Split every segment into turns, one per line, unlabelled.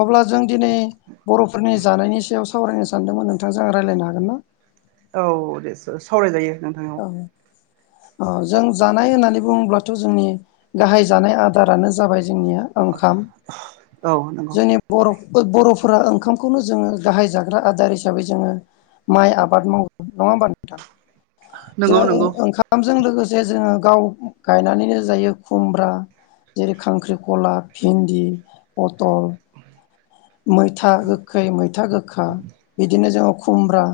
अब्ला जों दिनै बरफोरनि जानायनि सायाव स सावरायनो सानदोंमोन नोंथांजों आं रायलायनो हागोन ना?
औ दे स सावरायजायो नोंथां औ
अ जों जानाय होननानै बुङोब्लाथ जोंनि गाहाय जानाय आदारानो जाबाय जोंनिया ओंखाम
औ नंगौ
जोंनि बर' ओ बरफोरा ओंखामखौनो जोङो गाहाय जाग्रा आदार हिसाबै जोङो माइ आबाद मावो नङा होमबा नोंथां
नंगौ
जोङो ओं
नंगौ
ओंखामजों लोगोसे जोङो गाव गायनानैनो जायो खुमब्रा जेरै खांख्रिखला, भिन्दि, अटल मैथा गोखै मैथा गोखा बिदिनो जोङो खुमब्रा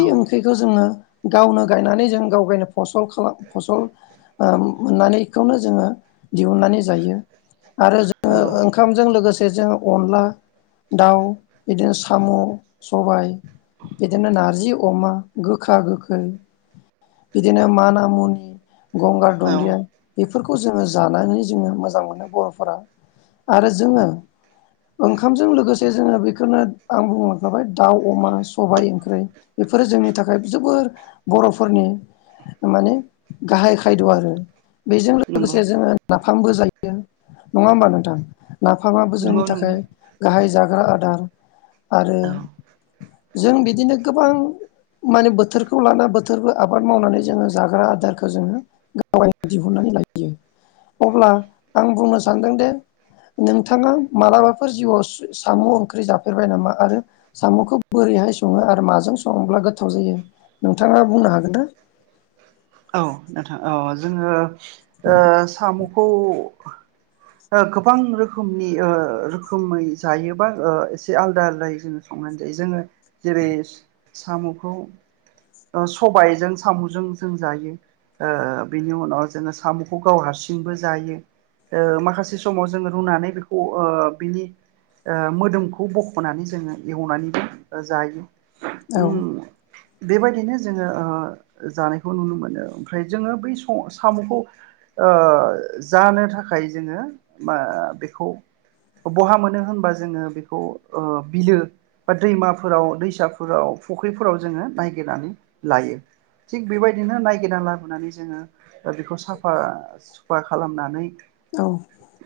औ
ओंख्रिखौ जोङो गावनो गायनानै जों गावगायनो फसल खालाम फसल ओ मोननानैखौनो जोङो दिहुननानै जायो आरो जोङो
नंगौ
ओंखामजों लोगोसे [unintelligible] अनला दाउ बिदिनो सामु सबाय बिदिनो नारजि अमा गोखा गोखै बिदिनो माना मुनि गंगार
औ
दन्दिया बे फोरखौ जोङो जानानै जोङो मोजां मोनो बरफोरा आरो जोङो ओंखामजों लोगोसे जोङो बेखौनो आं बुंलांखाबाय दाउ अमा सबाय ओंख्रि बेफोरो जोंनि थाखाय जोबोर बरफोरनि माने गाहाय खायद आरो बेजों
नंगौ
लोगोसे जोङो ना फामबो जायो नङा होम्बा नोंथां नाफामाबो जोंनि
नंगौ नंगौ
थाखाय गाहाय जा ग्रा आदार आरो
औ
जों बिदिनो गोबां माने बोथोरखौ लाना बोथोरबो आबाद मावनानै जोङो जाग्रा आदारखौ जोङो गावाय दिहुननानै लायो अब्ला आं बुंनो सानदों दे नोंथाङा मालाबा फोर जिउआव साम ओंख्रि जाफेरबाय नामा आरो साम'खौ बोरैहाय सङो आरो माजों सङोब्ला गोथाव जायो नोंथाङा बुंनो हागोन ना?
औ नोंथां औ जोङो ओ साम' खौ । ओ गोबां रोखोमनि ओ रोखोमै जायोबा ओ एसे आलदा आलदायै जोङो संनानै जायो जोङो जेरै साम'खौ ओ सबायजों साम'जों जों जायो ओ बेनि उनाव जोङो साम'खौ गाव हारसिंबो जायो ओ माखा माखासे समाव जोङो रुनानै बेखौ ओ बिनि मोदोमखौ बख'नानै जोङो एवनानैबो जायो ।
औ
उम बेबायदिनो जोङो ओ जानायखौ नुनो मोनो ओमफ्राय जोङो बै स साम'खौ ओ जानो थाखाय जोङो मा बेखौ बहा मोनो होनबा जोङो बेखौ ओ बिलो बा दैमाफोराव दैसाफोराव फुख्रिफोराव जोङो नायगिरनानै लायो थिग बेबायदिनो नायगिरना लाबोनानै जोङो बेखौ साफा सुफा खालामनानै
औ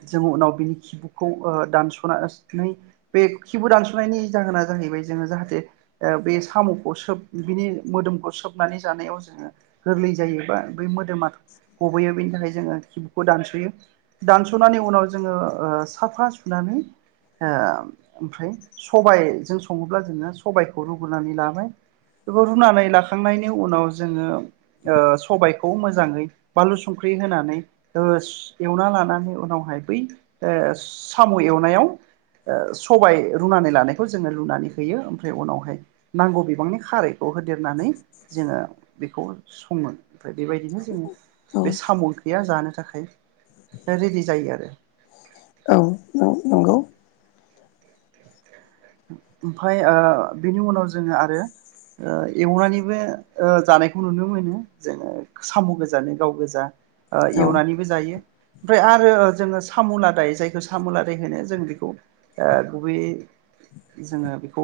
जों उनाव बिनि खिबुखौ ओ दानस'ना नै बे खिबु दानस'नायनि जाहोना जाहैबाय जोङो जाहाथे ओ बे साम'खौ सोब बिनि मोदोमखौ सोबनानै जानायाव जोङो गोरलै जायो बा बे मोदोमा गबोयो बेनि थाखाय जोङो खिबुखौ दानस'यो। दानस'नायनि उनाव जोङो ओ साफा सुनानै ओ ओमफ्राय सबायजों सङोब्ला जोङो सबायखौ रुग्रोनानै लाबाय बे रुनानै लाखांनायनि उनाव जोङो ओ सबायखौ मोजाङै बानलु संख्रि होनानै ओस एवना लानानै नानै उनावहाय बै ओ साम' एवनायाव सबाय रुनानै लानायखौ जोङो लुनानै होयो ओमफ्राय उनावहाय नांगौ बिबांनि खारैखौ होदेरनानै जोङो बेखौ सङो। ओमफ्राय बेबायदिनो जोङो
औ
बे साम' गैया जानो थाखा थाखाय रेडि जायो आरो
औ न नंगौ।
ओमफाय ओ बेनि उनाव जोङो आरो ओ एवनानैबो ओ जानायखौ नुनो मोनो जोङो साम' गोजानो गाव गोजा। ओ
औ
एवनानैबो जायो। ओमफ्राय आरो जोङो सामु लादाय जायखौ सामु लादाय होनो जों बेखौ ओ गुबैयै जोङो बेखौ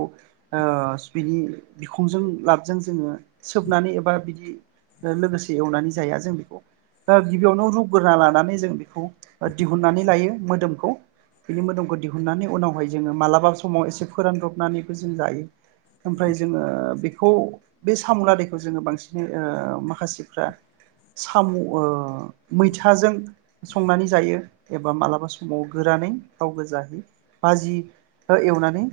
ओस बिनि बिखुंजों लाबजों जोङो सोबनानै एबा बिदि लोगोसे एवनानै जाया जों बेखौ गिबियावनो रुग्रोना लानानै जों बेखौ दिहुननानै लायो मोदोमखौ बिनि मोदोमखौ दिहुननानै उनावहाय जोङो मालाबा समाव एसे फोरान ब्रबनानैबो जों जायो ओमफ्राय जोङो बेखौ बे साम' लादैखौ जोङो बांसिनै ओ माखासेफ्रा साम' ओ मैथाजों संनानै जायो एबा मालाबा समाव गोरानै गाव गोजाहै बाजिबो एवनानै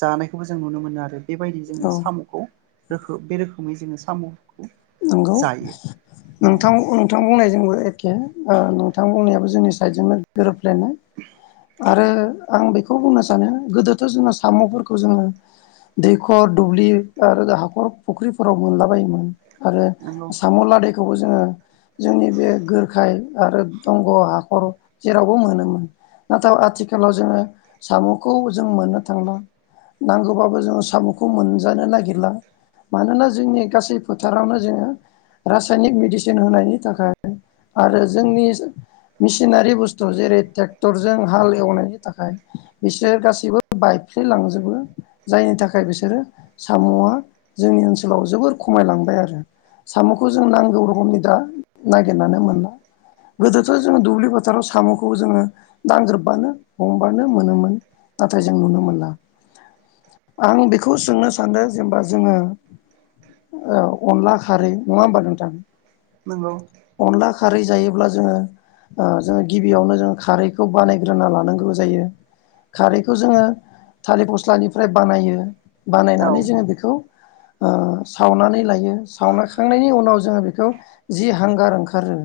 जानायखौबो जों नुनो मोनो आरो बेबायदि जोङो
औ
साम'खौ रोख बे रोखोमै जोङो सामु
नंगौ
औ
नोंथां-नोंथां बुंनाय जोंबो एखे ओ नोंथां बुंनायाबो जोंनि साइडजोंनो गोरोब प्लेनाय। आरो आं बेखौ बुंनो सानो गोदोथ' जोंना साम'फोरखौ जोङो दैखर दुब्लि आरो हाखर फुख्रिफोराव मोनलाबायोमोन। आरो
नंगौ
साम' लादायख खौबो जोङो जोंनि बे गोरखाय आरो दंग' हाखर जेरावबो मोनोमोन नाथाय आथिखालाव जोङो साम'खौ जों मोननो थांला नांगौबाबो जोङो साम'खौ मोनजानो नागिरला मानोना जोंनि गासै फोथारावनो जोङो रासायनिक मेडिसिन होनायनि थाखाय आरो जोंनि मेसिनारि बुस्थु जेरै ट्रेक्टरजों हाल एवनायनि थाखाय बिसोर गासैबो बायफ्लेलांजोबो जायनि थाखाय बिसोरो साम'आ जोंनि ओनसोलाव जोबोर खम खमायलांबाय आरो साम'खौ जों नांगौ रोखोमनि दा नागिरनानै मोनला गोदोथ' जोंङो दुब्लि फोथाराव साम'खौ जोङो दांग्रोबबानो हमबानो मोनोमोन नाथाय जों नुनो मोनला आं बेखौ सोंनो सानदों जेनेबा जोङो औ अनला खारै नङा होमबा नोंथां
नंगौ
अनला खारै जायोब्ला जोङो ओ जोङो गिबियावनो जोङो खारैखौ बानायग्रोना लानांगौ जायो खारैखौ जोङो थालिर फस्लानिफ्राय बानायो।
औ
बानायनानै जोङो बेखौ ओ सावनानै लायो। यो सावना खांनायनि उनाव जोङो बे खौ जि हांगार ओंखारो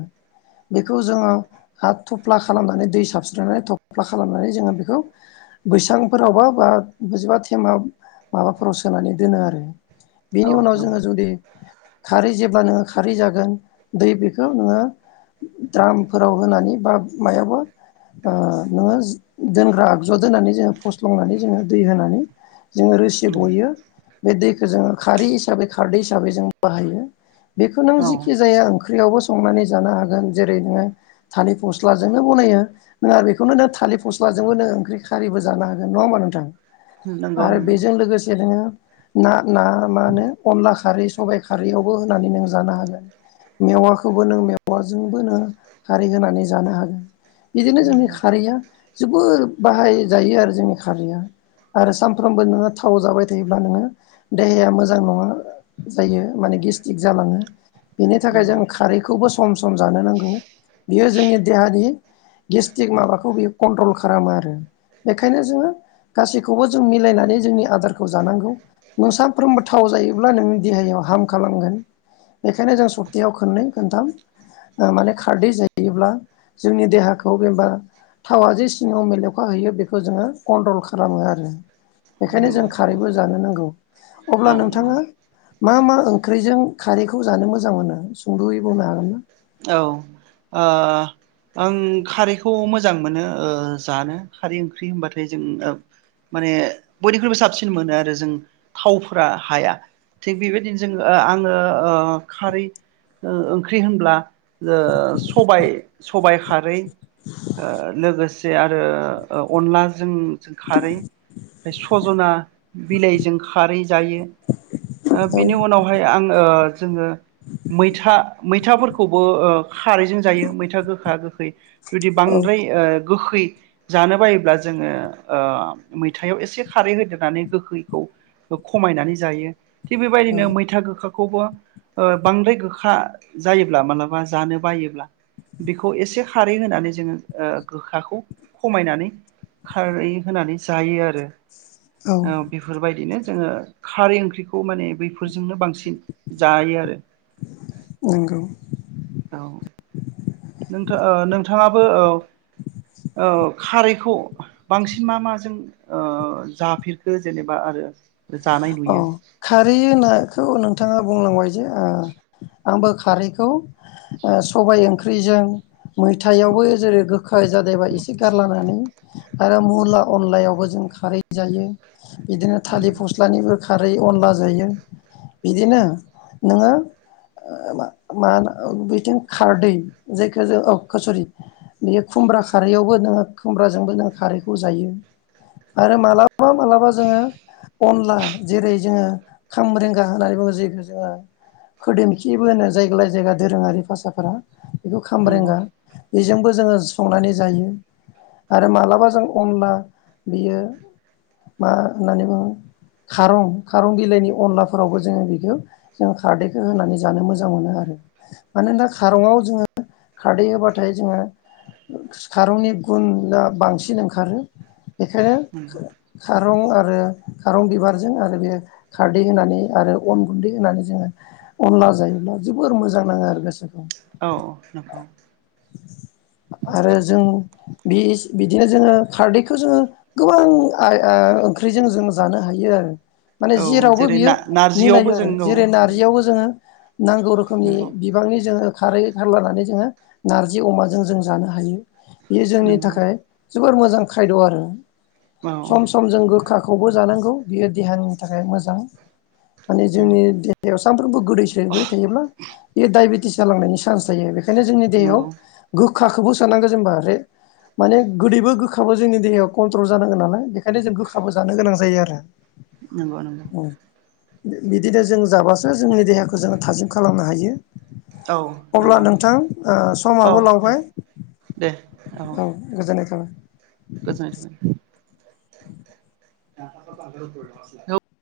बेखौ जोङो हा थफ्ला खालामनानै दै साबस्रनानै थफ्ला खालामनानै जोङो बेखौ बैसांफोरावबा बा बजिबा थेमा माबाफोराव सोनानै दोनो आरो। बिनि
औ
उनाव।
नंगौ
जोङो जुदि । खारै जेब्ला नोङो खारै जागोन दै बेखौ नोङो द्रामफोराव होनानै बा मायावबा ओ नोङो दोनग्रा आगजु दोननानै जोङो । फस्लंनानै जोङो दै होनानै। जोङो रोसि गयो बे दैखौ जोङो खारै हिसाबै। हिसाबै जों बाहायो। बेखो नों
औ
जिखि जाया ओं ख्रियावबो संनानै जानो हागोन जेरै नोङो थालिर फस्लाजोंनो बनायो नों आरो बेखौनो नों थालिर फस्लाजोंबो नोङो ओंख्रि खारैबो जानो हागोन नङा होमबा नोंथां।
नंगौ नंगौ
आरो बेजों लोगोसे नोङो। ना। ना मा होनो। खारै सबाय खारैयावबो होनानै नों जानो हागोन मेवाखौबो नों मेवाजोंबो नों खारै होनानै जानो हागोन। बिदिनो जोंनि
नंगौ
खारैया। जोबोर बाहायजायो आरो जोंनि खारैया आरो सानफ्रोमबो नोङो थाव जाबाय थायोब्ला नोङो देहाया मोजां नङा। जायो माने गेस्टिक जालाङो। बेनि थाखाय
नंगौ
जों खारैखौबो स सम जानो नांगौ बियो जोंनि देहानि गेस्टिक माबाखौ बियो कन्ट्रल खा खालामो आरो बेखायनो जोङो गासैखौबो जों मिलायनानै जोंनि आदारखौ जानांगौ नों सानफ्रोमबो थाव जायो। अब्ला नोंनि देहायाव हार्म खालामगोन बेखायनो जों सप्तायाव खोननै खोनथाम माने खारदै जायोब्ला जोंनि देहाखौ एबा थावा जे सिङाव मेलेवखा हैयो बेखौ जोङो कन्ट्रल खालामो आरो। बेखायनो जों
नंगौ
खारैबो जानो नांगौ
औ
अब्ला
नंगौ
नोंथाङा। मा मा ओंख्रिजों खारैखौ जानो मोजां मोनो सुंद'यै बुंनो हागोनना?
औ ओ आं खारैखौ मोजां मोनो ओ जानो खारै ओंख्रि होनबाथाय जों माने बयनिख्रुइबो साबसिन मोनो आरो जों थावफोरा हाया थिग बेबायदिनो जों आङो ओ खारै ओ ओंख्रि होनब्ला। जो सबाय सबाय। खारै। ओ लोगो से आरो ओ अनलाजों जों खारै ओमफ्राय सजना बिलाइजों खारै जायो ओ
औ
बिनि उनावहाय आं ओ जोङो मैथा मैथाफोर खौबो ओ खारैजों जायो मैथा गोखा गोखै जुदि
औ
बांद्राय ओ गोखै जानो बायोब्ला जोङो ओ मैथायाव एसे खारै होदेरनानै गोखैखौ खमायनानै जायो थिग
औ
बेबायदिनो मैथा गोखा खौबो ओ बांद्राय गोखा जायो ब्ला मालाबा जानो बायोब्ला बेखौ एसे खारै होनानै जोङो ओ गोखाखौ खमायनानै खारै होनानै जायो आरो औ बेफोर बायदिनो जोङो खारै ओंख्रिखौ माने बेफोरजोंनो बांसिन जायो आरो
नंगौ
औ नोंथा ओ नोंथाङाबो औ औ खारैखौ बांसिन मा माजों ओ जाफेरखो जेनेबा आरो जानाय
औ
नुयो
खारै [unintelligible] नोंथाङा बुंलांबाय जे ओ आंबो खारैखौ ओ सबाय ओंख्रिजों
औ
मैथायावबो जेरै गोखा जादोबा एसे गारलानानै आरो मुला अनलायावबो जों खारै जायो बिदिनो थालिर [unintelligible] खारै अनला जायो बिदिनो नोङो ओ मा मा होना बेथिं खारदै जायखौ जोङो ओ सरि बे खुमब्रा खारैयावबो नोङो खुमब्राजोंबो जोङो खारैखौ जायो आरो मालाबा मालाबा जोङो अनला जेरै जोङो खाम्ब्रेंगा होननानै बुङो जिखौ जोङो खोरदै मोखिबो होनो जायगा लायि जायगा दोरोङारि भासाफोरा बेखौ
नंगौ
खाम्ब्रेंगा बेजोंबो जोङो संनानै जायो आरो मालाबा जों अनला बियो मा होननानै बुङो खारं खारं बिलाइनि अनलाफोरावबो जोङो बेखौ जों खारदैखौ होनानै जानो मोजां मोनो आरो मानो [unintelligible] खारंआव जोङो खारदै होबाथाय जोङो खारंनि गुना बांसिन ओंखारो बेखायनो
नंगौ
खा-खारं आ रो खारं बिबारजों आरो बे खारदै होनानै आरो अन गुन्दै होनानै जोङो अनला जायोब्ला जोबोर मोजां नाङो आरो गोसोखो
औ औ नोंगौ
आरो जों [unintelligible] बिदिनो जोङो खारदैखौ जोङो गोबां आ आ ओंख्रिजों जों जानो हायो आरो माने
औ
जेरावबो
जेरै
बियो
ना नारजियावबो
मिलायो
जों
आरो
औ
जेरै नारजियावबो जोङो नांगौ रोखोमनि
नंगौ
बिबांनि जोङो खारै होदलानानै जोङो नारजि अमाजों जों जानो हायो बेयो जोंनि
नंगौ
थाखाय जोबोर मोजां खायद' आरो
औ
सम सम जों गोखा खौबो जानांगौ बियो देहानि थाखाय मोजां। माने
नंगौ
जोंनि देहायाव सानफ्रोमबो गोदै सोबाय थायोब्ला बेयो दाइबे टिस जांलांनायनि चान्स थायो आरो। खायनो जोंनि देहायाव
नंगौ
गो खाखौबो सोनांगौ जेनबा बे माने गोदैबो गोखाबो जोंनि देहायाव कन्ट्रल जानांगोन नालाय बेखायनो जों गोखाबो जानो गोनां जायो आरो।
नोंगौ नोंगौ।
बिदिनो जों जाबासो जोंनि देहाखौ जोङो थाजिम खालामनो हायो।
औ
अब्ला
नंगौ
नोंथां ओ
औ
समाबो
दे
लावबाय
दे
औ गोजोननाय थाबाय।
गोजोननाय थाबाय। औ